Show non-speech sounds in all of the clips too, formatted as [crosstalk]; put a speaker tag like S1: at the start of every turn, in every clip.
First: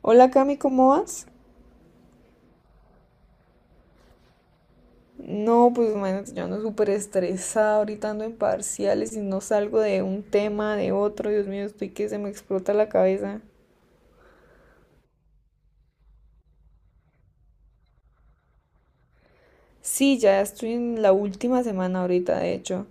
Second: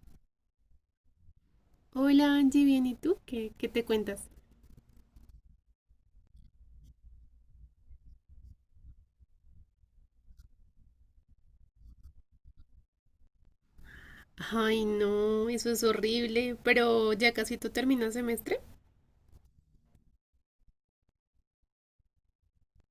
S1: Hola Cami, ¿cómo vas?
S2: Hola Angie, bien, ¿y tú? ¿¿Qué te cuentas?
S1: No, pues imagínate, yo ando súper estresada, ahorita ando en parciales y no salgo de un tema, de otro, Dios mío, estoy que se me explota la cabeza.
S2: Ay, no, eso es horrible, pero ya casi tú terminas semestre.
S1: Sí, ya estoy en la última semana ahorita, de hecho.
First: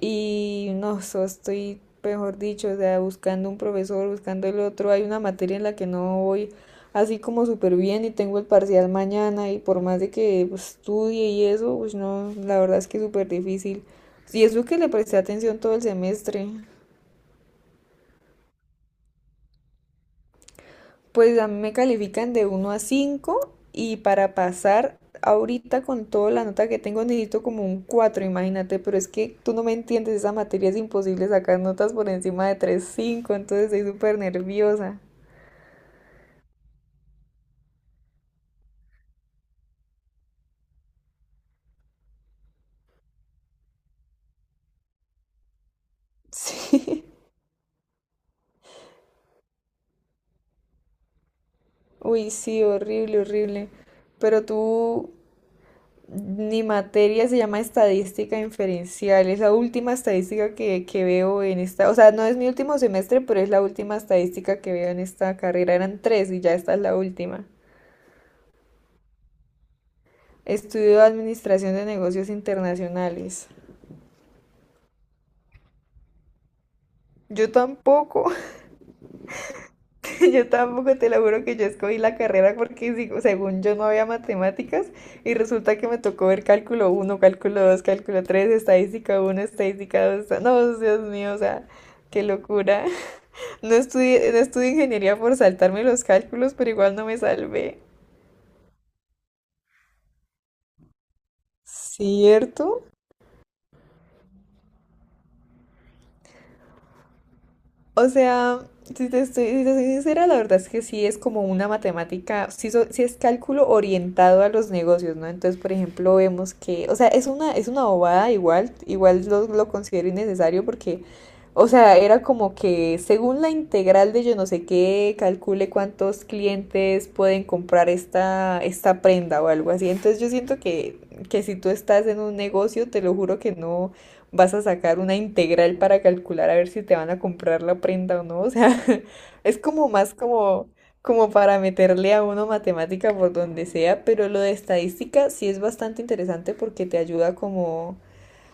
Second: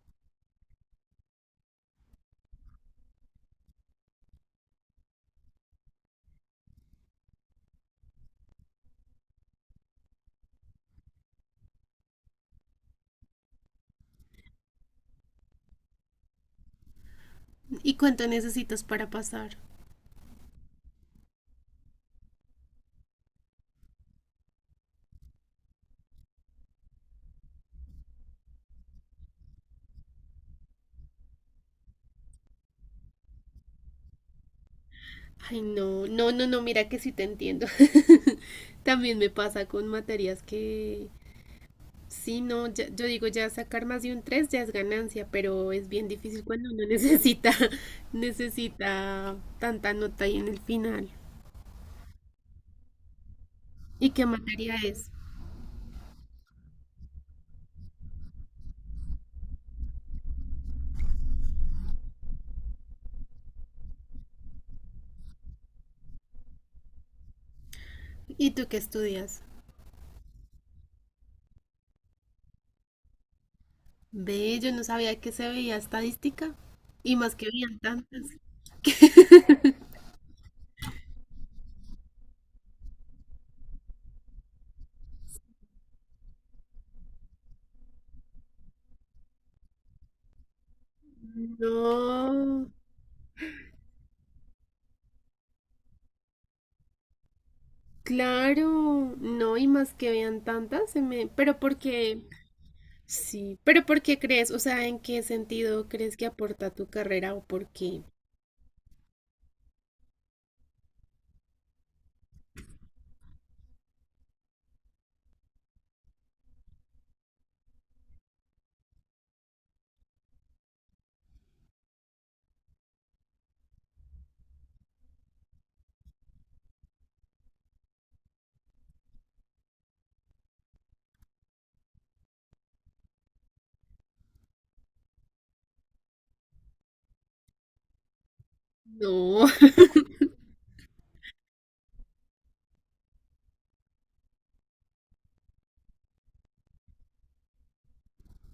S1: Y no, estoy, mejor dicho, o sea, buscando un profesor, buscando el otro. Hay una materia en la que no voy así como súper bien y tengo el parcial mañana y por más de que pues, estudie y eso, pues no, la verdad es que es súper difícil. Y eso que le presté atención todo el semestre.
S2: ¿Y cuánto necesitas para pasar?
S1: Pues a mí me califican de uno a 5 y para pasar ahorita con toda la nota que tengo necesito como un cuatro, imagínate, pero es que tú no me entiendes, esa materia es imposible sacar notas por encima de tres punto cinco, entonces estoy súper nerviosa. [laughs]
S2: Ay, no, no, no, no, mira que sí te entiendo. [laughs] También me pasa con materias que, sí, no, yo digo, ya sacar más de un 3 ya es ganancia, pero es bien difícil cuando uno [laughs]
S1: Sí.
S2: necesita tanta nota ahí en el final.
S1: Uy, sí, horrible, horrible.
S2: ¿Y qué
S1: Pero
S2: materia es?
S1: tú, mi materia se llama Estadística Inferencial. Es la última estadística que veo en esta, o sea, no es mi último semestre, pero es la última estadística que veo en esta carrera. Eran tres y ya esta es la última.
S2: ¿Y tú qué estudias?
S1: Estudio Administración de Negocios Internacionales.
S2: Ve, yo no sabía que se veía estadística. Y más que
S1: Yo
S2: veían tantas.
S1: tampoco, [laughs] yo tampoco, te lo juro, que yo escogí la carrera porque según yo no había matemáticas y resulta que me tocó ver cálculo uno, cálculo dos, cálculo tres, estadística uno, estadística dos. No, Dios mío, o sea, qué
S2: No,
S1: locura. No estudié, no estudié ingeniería por saltarme los cálculos, pero igual no me salvé.
S2: claro, no, y más que vean tantas, se me... Pero porque,
S1: ¿Cierto?
S2: sí, pero ¿por qué crees? O sea, ¿en qué sentido crees que aporta tu carrera o por qué?
S1: O sea, si te estoy, si te soy sincera, la verdad es que sí es como una matemática, sí, sí es cálculo orientado a los negocios, ¿no? Entonces, por ejemplo, vemos que, o sea, es una bobada, igual, igual lo considero innecesario porque, o sea, era como que según la integral de yo no sé qué, calcule cuántos clientes pueden comprar esta, esta prenda o algo así. Entonces, yo siento que si tú estás en un negocio, te lo juro que no vas a sacar una integral para calcular a ver si te van a comprar la prenda o no. O sea, [laughs]
S2: No.
S1: es
S2: [laughs]
S1: como más como, como para meterle a uno matemática por donde sea, pero lo de estadística sí es bastante interesante porque te ayuda como,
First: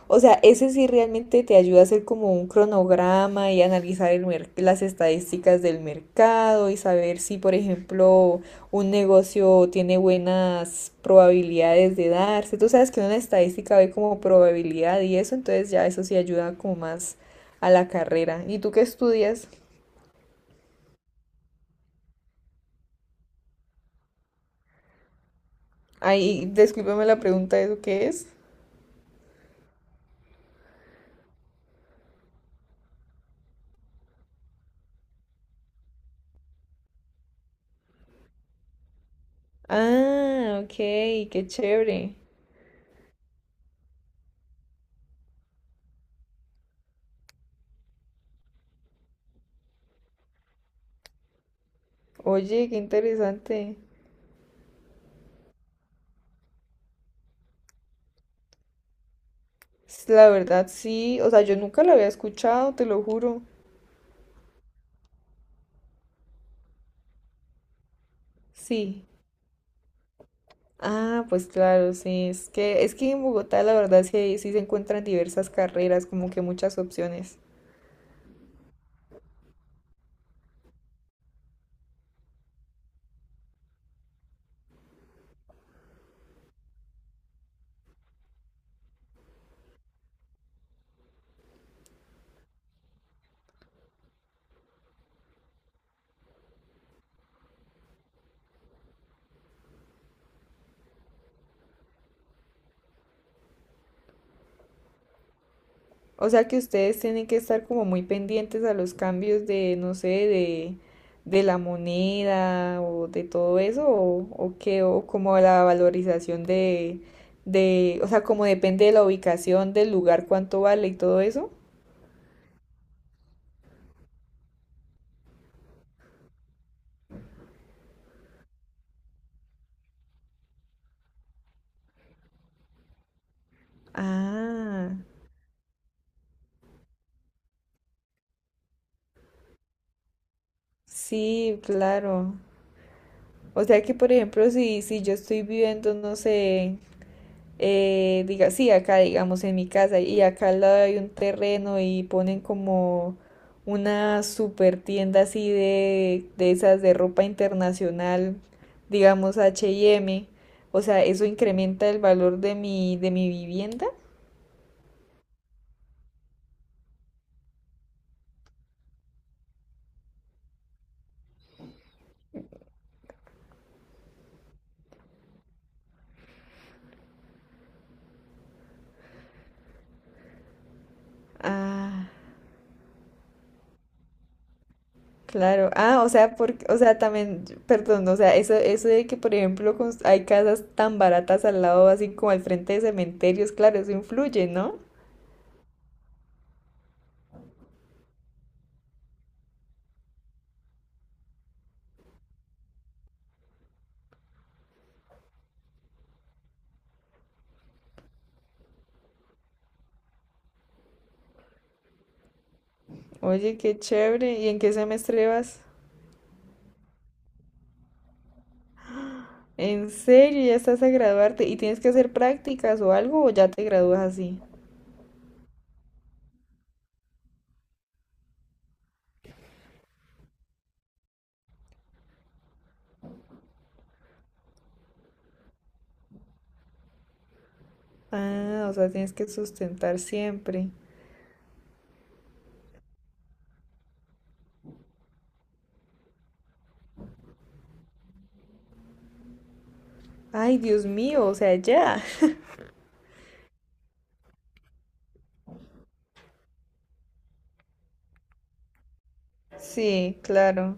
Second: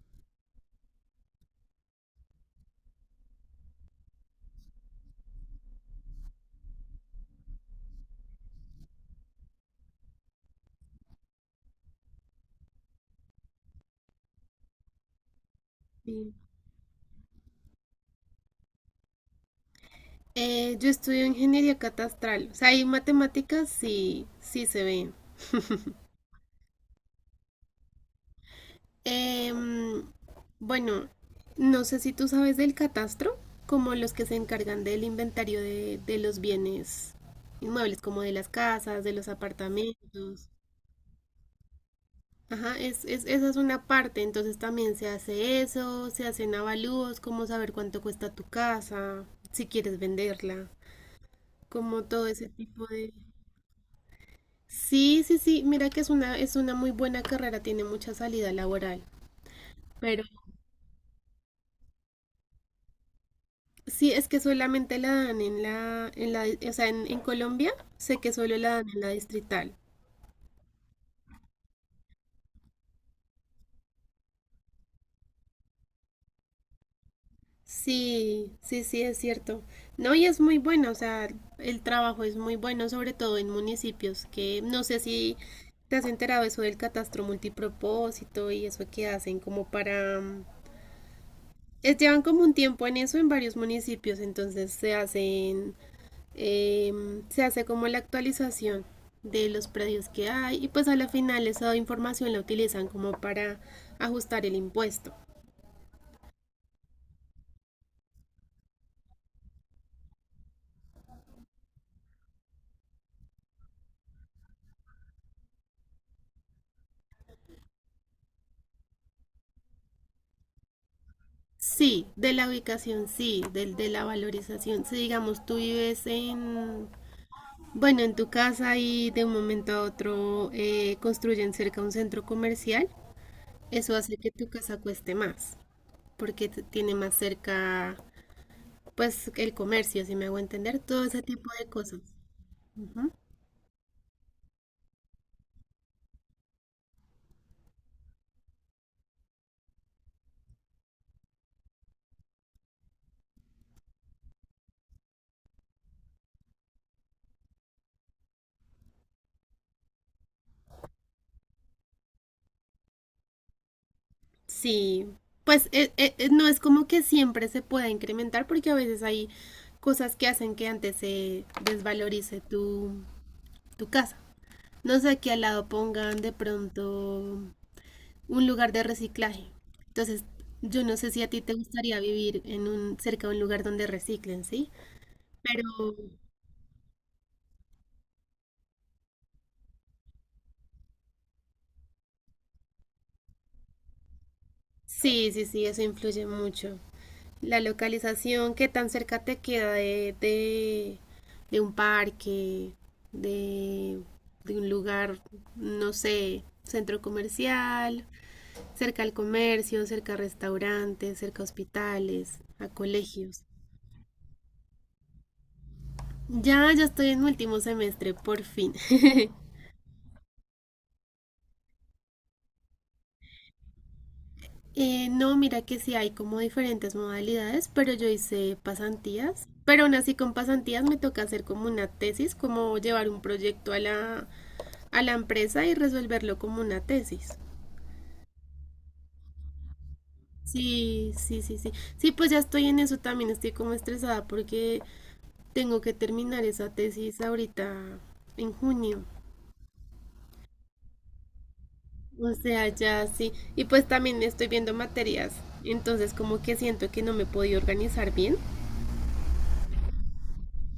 S1: o sea, ese sí realmente te ayuda a hacer como un cronograma y analizar las estadísticas del mercado y saber si, por ejemplo, un negocio tiene buenas probabilidades de darse. Tú sabes que una estadística ve como probabilidad y eso, entonces ya eso sí
S2: Sí.
S1: ayuda como más a la carrera. ¿Y tú qué estudias?
S2: Yo estudio ingeniería catastral. O sea, hay matemáticas, sí, sí se ven.
S1: Ay, discúlpame la pregunta, ¿eso qué es?
S2: Em, bueno, no sé si tú sabes del catastro, como los que se encargan del inventario de los bienes inmuebles, como de las casas, de los apartamentos.
S1: Ah, ok, qué chévere.
S2: Ajá, esa es una parte, entonces también se hace eso, se hacen avalúos, como saber cuánto cuesta tu casa, si quieres venderla, como todo ese
S1: Oye, qué
S2: tipo de...
S1: interesante.
S2: Sí, sí, sí, mira que es una muy buena carrera, tiene mucha salida laboral. Pero
S1: La verdad, sí. O sea, yo nunca la había escuchado, te lo juro.
S2: sí, es que solamente la dan o sea, en Colombia sé que solo la dan en
S1: Sí.
S2: la distrital.
S1: Ah, pues claro, sí. Es que en Bogotá, la verdad, sí, sí se encuentran diversas carreras, como que muchas opciones.
S2: Sí, sí, sí, es cierto. No, y es muy bueno, o sea, el trabajo es muy bueno, sobre todo en municipios que no sé si te has enterado eso del catastro multipropósito y eso que hacen como para... es, llevan como un tiempo en eso en varios municipios, entonces se hacen se hace como la actualización de los predios que hay y pues a la final esa información la utilizan como para ajustar el impuesto.
S1: O sea que ustedes tienen que estar como muy pendientes a los cambios de, no sé, de la moneda o de todo eso, o qué, o como la valorización de, o sea, como depende de la ubicación del lugar, cuánto vale y todo eso.
S2: Sí, de la ubicación sí, del de la valorización. Si digamos tú vives en, bueno, en tu casa y de un momento a otro construyen cerca un centro comercial, eso hace que tu casa
S1: Ah.
S2: cueste más, porque tiene más cerca pues el comercio, si me hago entender, todo ese tipo
S1: Sí,
S2: de cosas.
S1: claro.
S2: Ujú.
S1: O sea que, por ejemplo, si yo estoy viviendo, no sé, diga, sí, acá, digamos, en mi casa, y acá al lado hay un terreno y ponen como una super tienda así de esas de ropa internacional, digamos H y M. O sea, ¿eso incrementa el valor de mi vivienda?
S2: Sí, pues no es como que siempre se pueda incrementar porque a veces hay cosas que hacen que antes se desvalorice tu casa. No sé, que al lado pongan de pronto un lugar de reciclaje. Entonces, yo no sé si a ti te gustaría
S1: Ah.
S2: vivir en un, cerca de un lugar donde reciclen, ¿sí? Pero
S1: Claro, ah, o sea, porque, o sea, también, perdón, o sea, eso de que, por ejemplo, hay casas tan baratas al lado, así como al frente de cementerios, claro, eso influye, ¿no?
S2: sí, sí, sí, eso influye mucho. La localización, qué tan cerca te queda de un parque, de, de un lugar, no sé, centro comercial, cerca al comercio, cerca a restaurantes, cerca a hospitales, a colegios.
S1: Oye, qué chévere, ¿y en qué semestre vas?
S2: Ya, ya estoy en mi último semestre, por fin. [laughs]
S1: ¿En serio? ¿Ya estás a graduarte? ¿Y tienes que hacer prácticas o algo o ya te gradúas así?
S2: No, mira que sí hay como diferentes modalidades, pero yo hice pasantías. Pero aún así con pasantías me toca hacer como una tesis, como llevar un proyecto a la empresa y resolverlo como una tesis.
S1: Ah, o sea, tienes que sustentar siempre.
S2: Sí, sí, sí, sí. Sí, pues ya estoy en eso también, estoy como estresada porque tengo que terminar esa tesis ahorita en junio.
S1: Ay, Dios mío, o sea, ya.
S2: O
S1: [laughs]
S2: sea, ya sí. Y pues también estoy viendo materias, entonces como que siento que no me he podido organizar bien.
S1: Sí, claro.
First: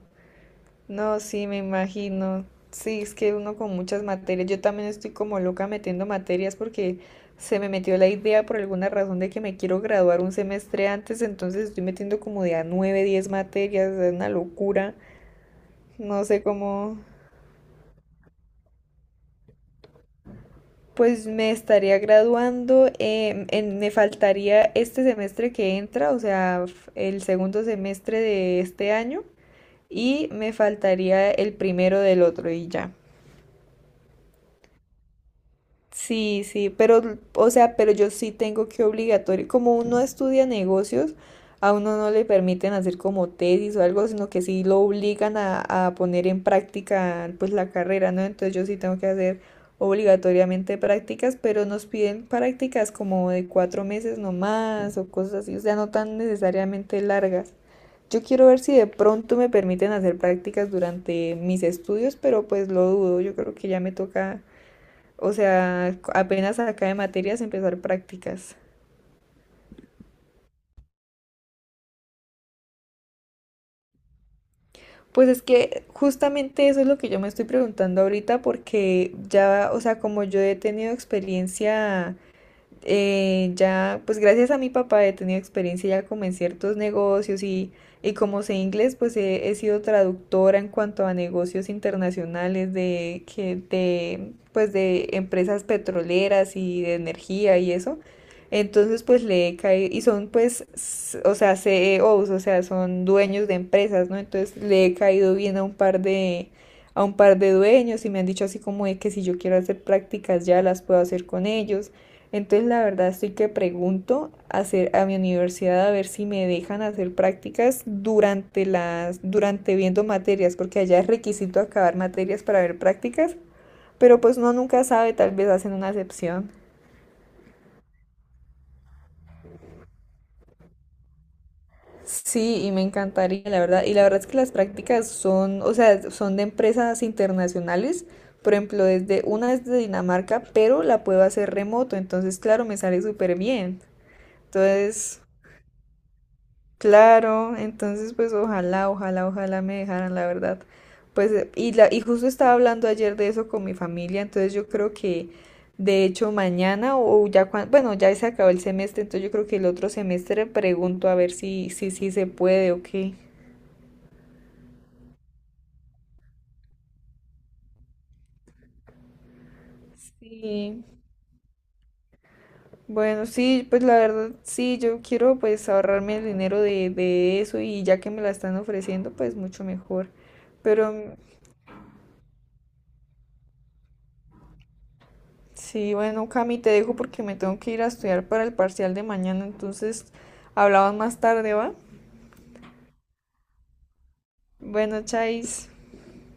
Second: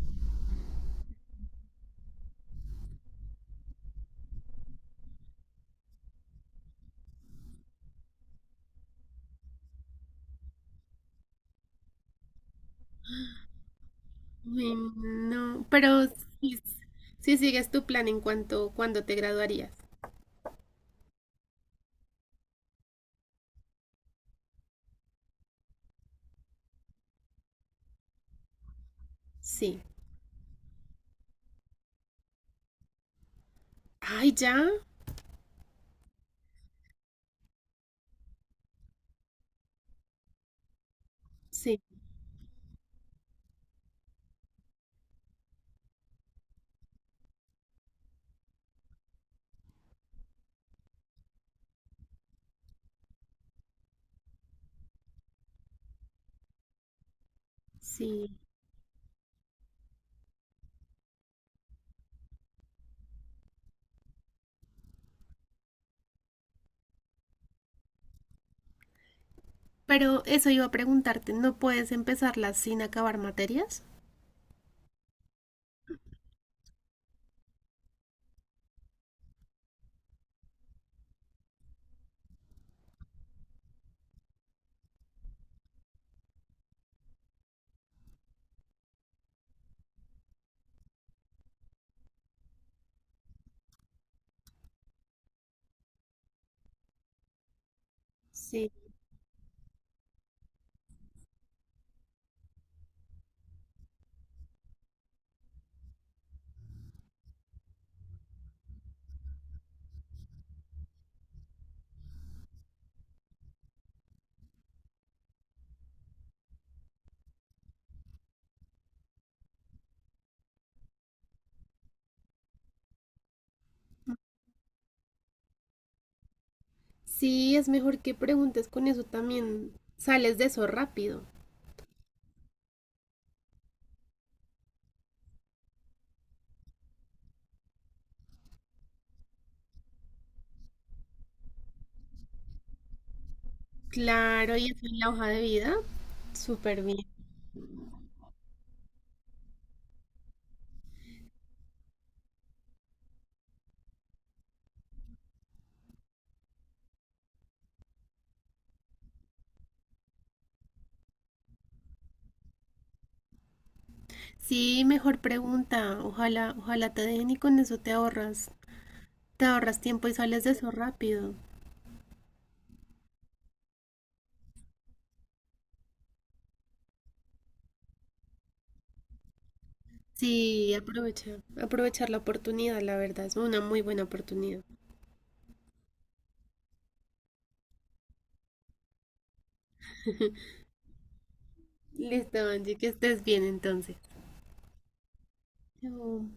S1: No, sí, me imagino. Sí, es que uno con muchas materias, yo también estoy como loca metiendo materias porque se me metió la idea por alguna razón de que me quiero graduar un semestre antes, entonces estoy metiendo como de a 9, 10 materias, es una
S2: Uy,
S1: locura.
S2: no, pero
S1: No sé
S2: sí,
S1: cómo,
S2: sí sigues tu plan en cuanto cuando te graduarías.
S1: pues me estaría graduando, me faltaría este semestre que entra, o sea, el segundo semestre de este año
S2: Sí.
S1: y me faltaría el primero del otro y ya.
S2: Ay, ya.
S1: Sí, sí, pero, o sea, pero yo sí tengo que obligatorio, como uno estudia negocios, a
S2: Sí,
S1: uno no le permiten hacer como tesis o algo, sino que sí lo obligan a poner en práctica pues la carrera, ¿no? Entonces yo sí tengo que hacer obligatoriamente prácticas, pero nos piden prácticas como de cuatro meses nomás o cosas así, o sea, no tan necesariamente largas. Yo
S2: sí.
S1: quiero ver si de pronto me permiten hacer prácticas durante mis estudios, pero pues lo dudo, yo creo que ya me toca, o sea, apenas acá de materias empezar prácticas.
S2: Pero eso iba a preguntarte, ¿no puedes empezarlas sin acabar materias?
S1: Pues es que justamente eso es lo que yo me estoy preguntando ahorita porque ya, o sea, como yo he tenido experiencia, ya, pues gracias a mi papá he tenido experiencia ya como en ciertos negocios y como sé inglés, pues he sido traductora en cuanto a negocios internacionales de, que, de, pues de empresas petroleras y de energía y eso.
S2: Sí,
S1: Entonces, pues le he caído, y son pues, o sea, CEOs, o sea, son dueños de empresas, ¿no? Entonces le he caído bien a un par de, a un par de dueños y me han dicho así como de que si yo quiero hacer prácticas ya las puedo hacer con ellos. Entonces, la verdad, estoy que pregunto a hacer a mi universidad a ver si me dejan hacer prácticas durante las, durante viendo materias, porque allá es requisito acabar materias para ver prácticas, pero pues uno nunca sabe, tal vez hacen una excepción.
S2: sí, es mejor que preguntes con eso también. Sales de eso rápido.
S1: Sí, y me encantaría, la verdad. Y la verdad es que las prácticas son, o sea, son de empresas internacionales. Por ejemplo, desde una es de Dinamarca, pero la puedo hacer remoto, entonces claro, me sale súper bien.
S2: Claro, y eso en la
S1: Entonces,
S2: hoja de vida. Súper bien.
S1: claro, entonces pues ojalá, ojalá, ojalá me dejaran, la verdad. Pues y justo estaba hablando ayer de eso con mi familia, entonces yo creo que de hecho mañana o ya cuando, bueno, ya se acabó el semestre, entonces yo creo que el otro semestre pregunto a ver si se puede o qué.
S2: Sí, mejor pregunta. Ojalá, ojalá te dejen y con eso te ahorras. Te ahorras tiempo y sales de eso
S1: Sí.
S2: rápido.
S1: Bueno, sí, pues la verdad sí, yo quiero pues ahorrarme el dinero de eso y ya que me la están ofreciendo, pues mucho mejor.
S2: Sí,
S1: Pero
S2: aprovecha. Aprovechar la oportunidad, la verdad. Es una muy buena oportunidad.
S1: sí, bueno, Cami, te dejo porque me tengo que ir a estudiar para el parcial de mañana, entonces hablamos más tarde, ¿va?
S2: Listo, Angie, que estés bien entonces.
S1: Bueno, chais.
S2: Chao.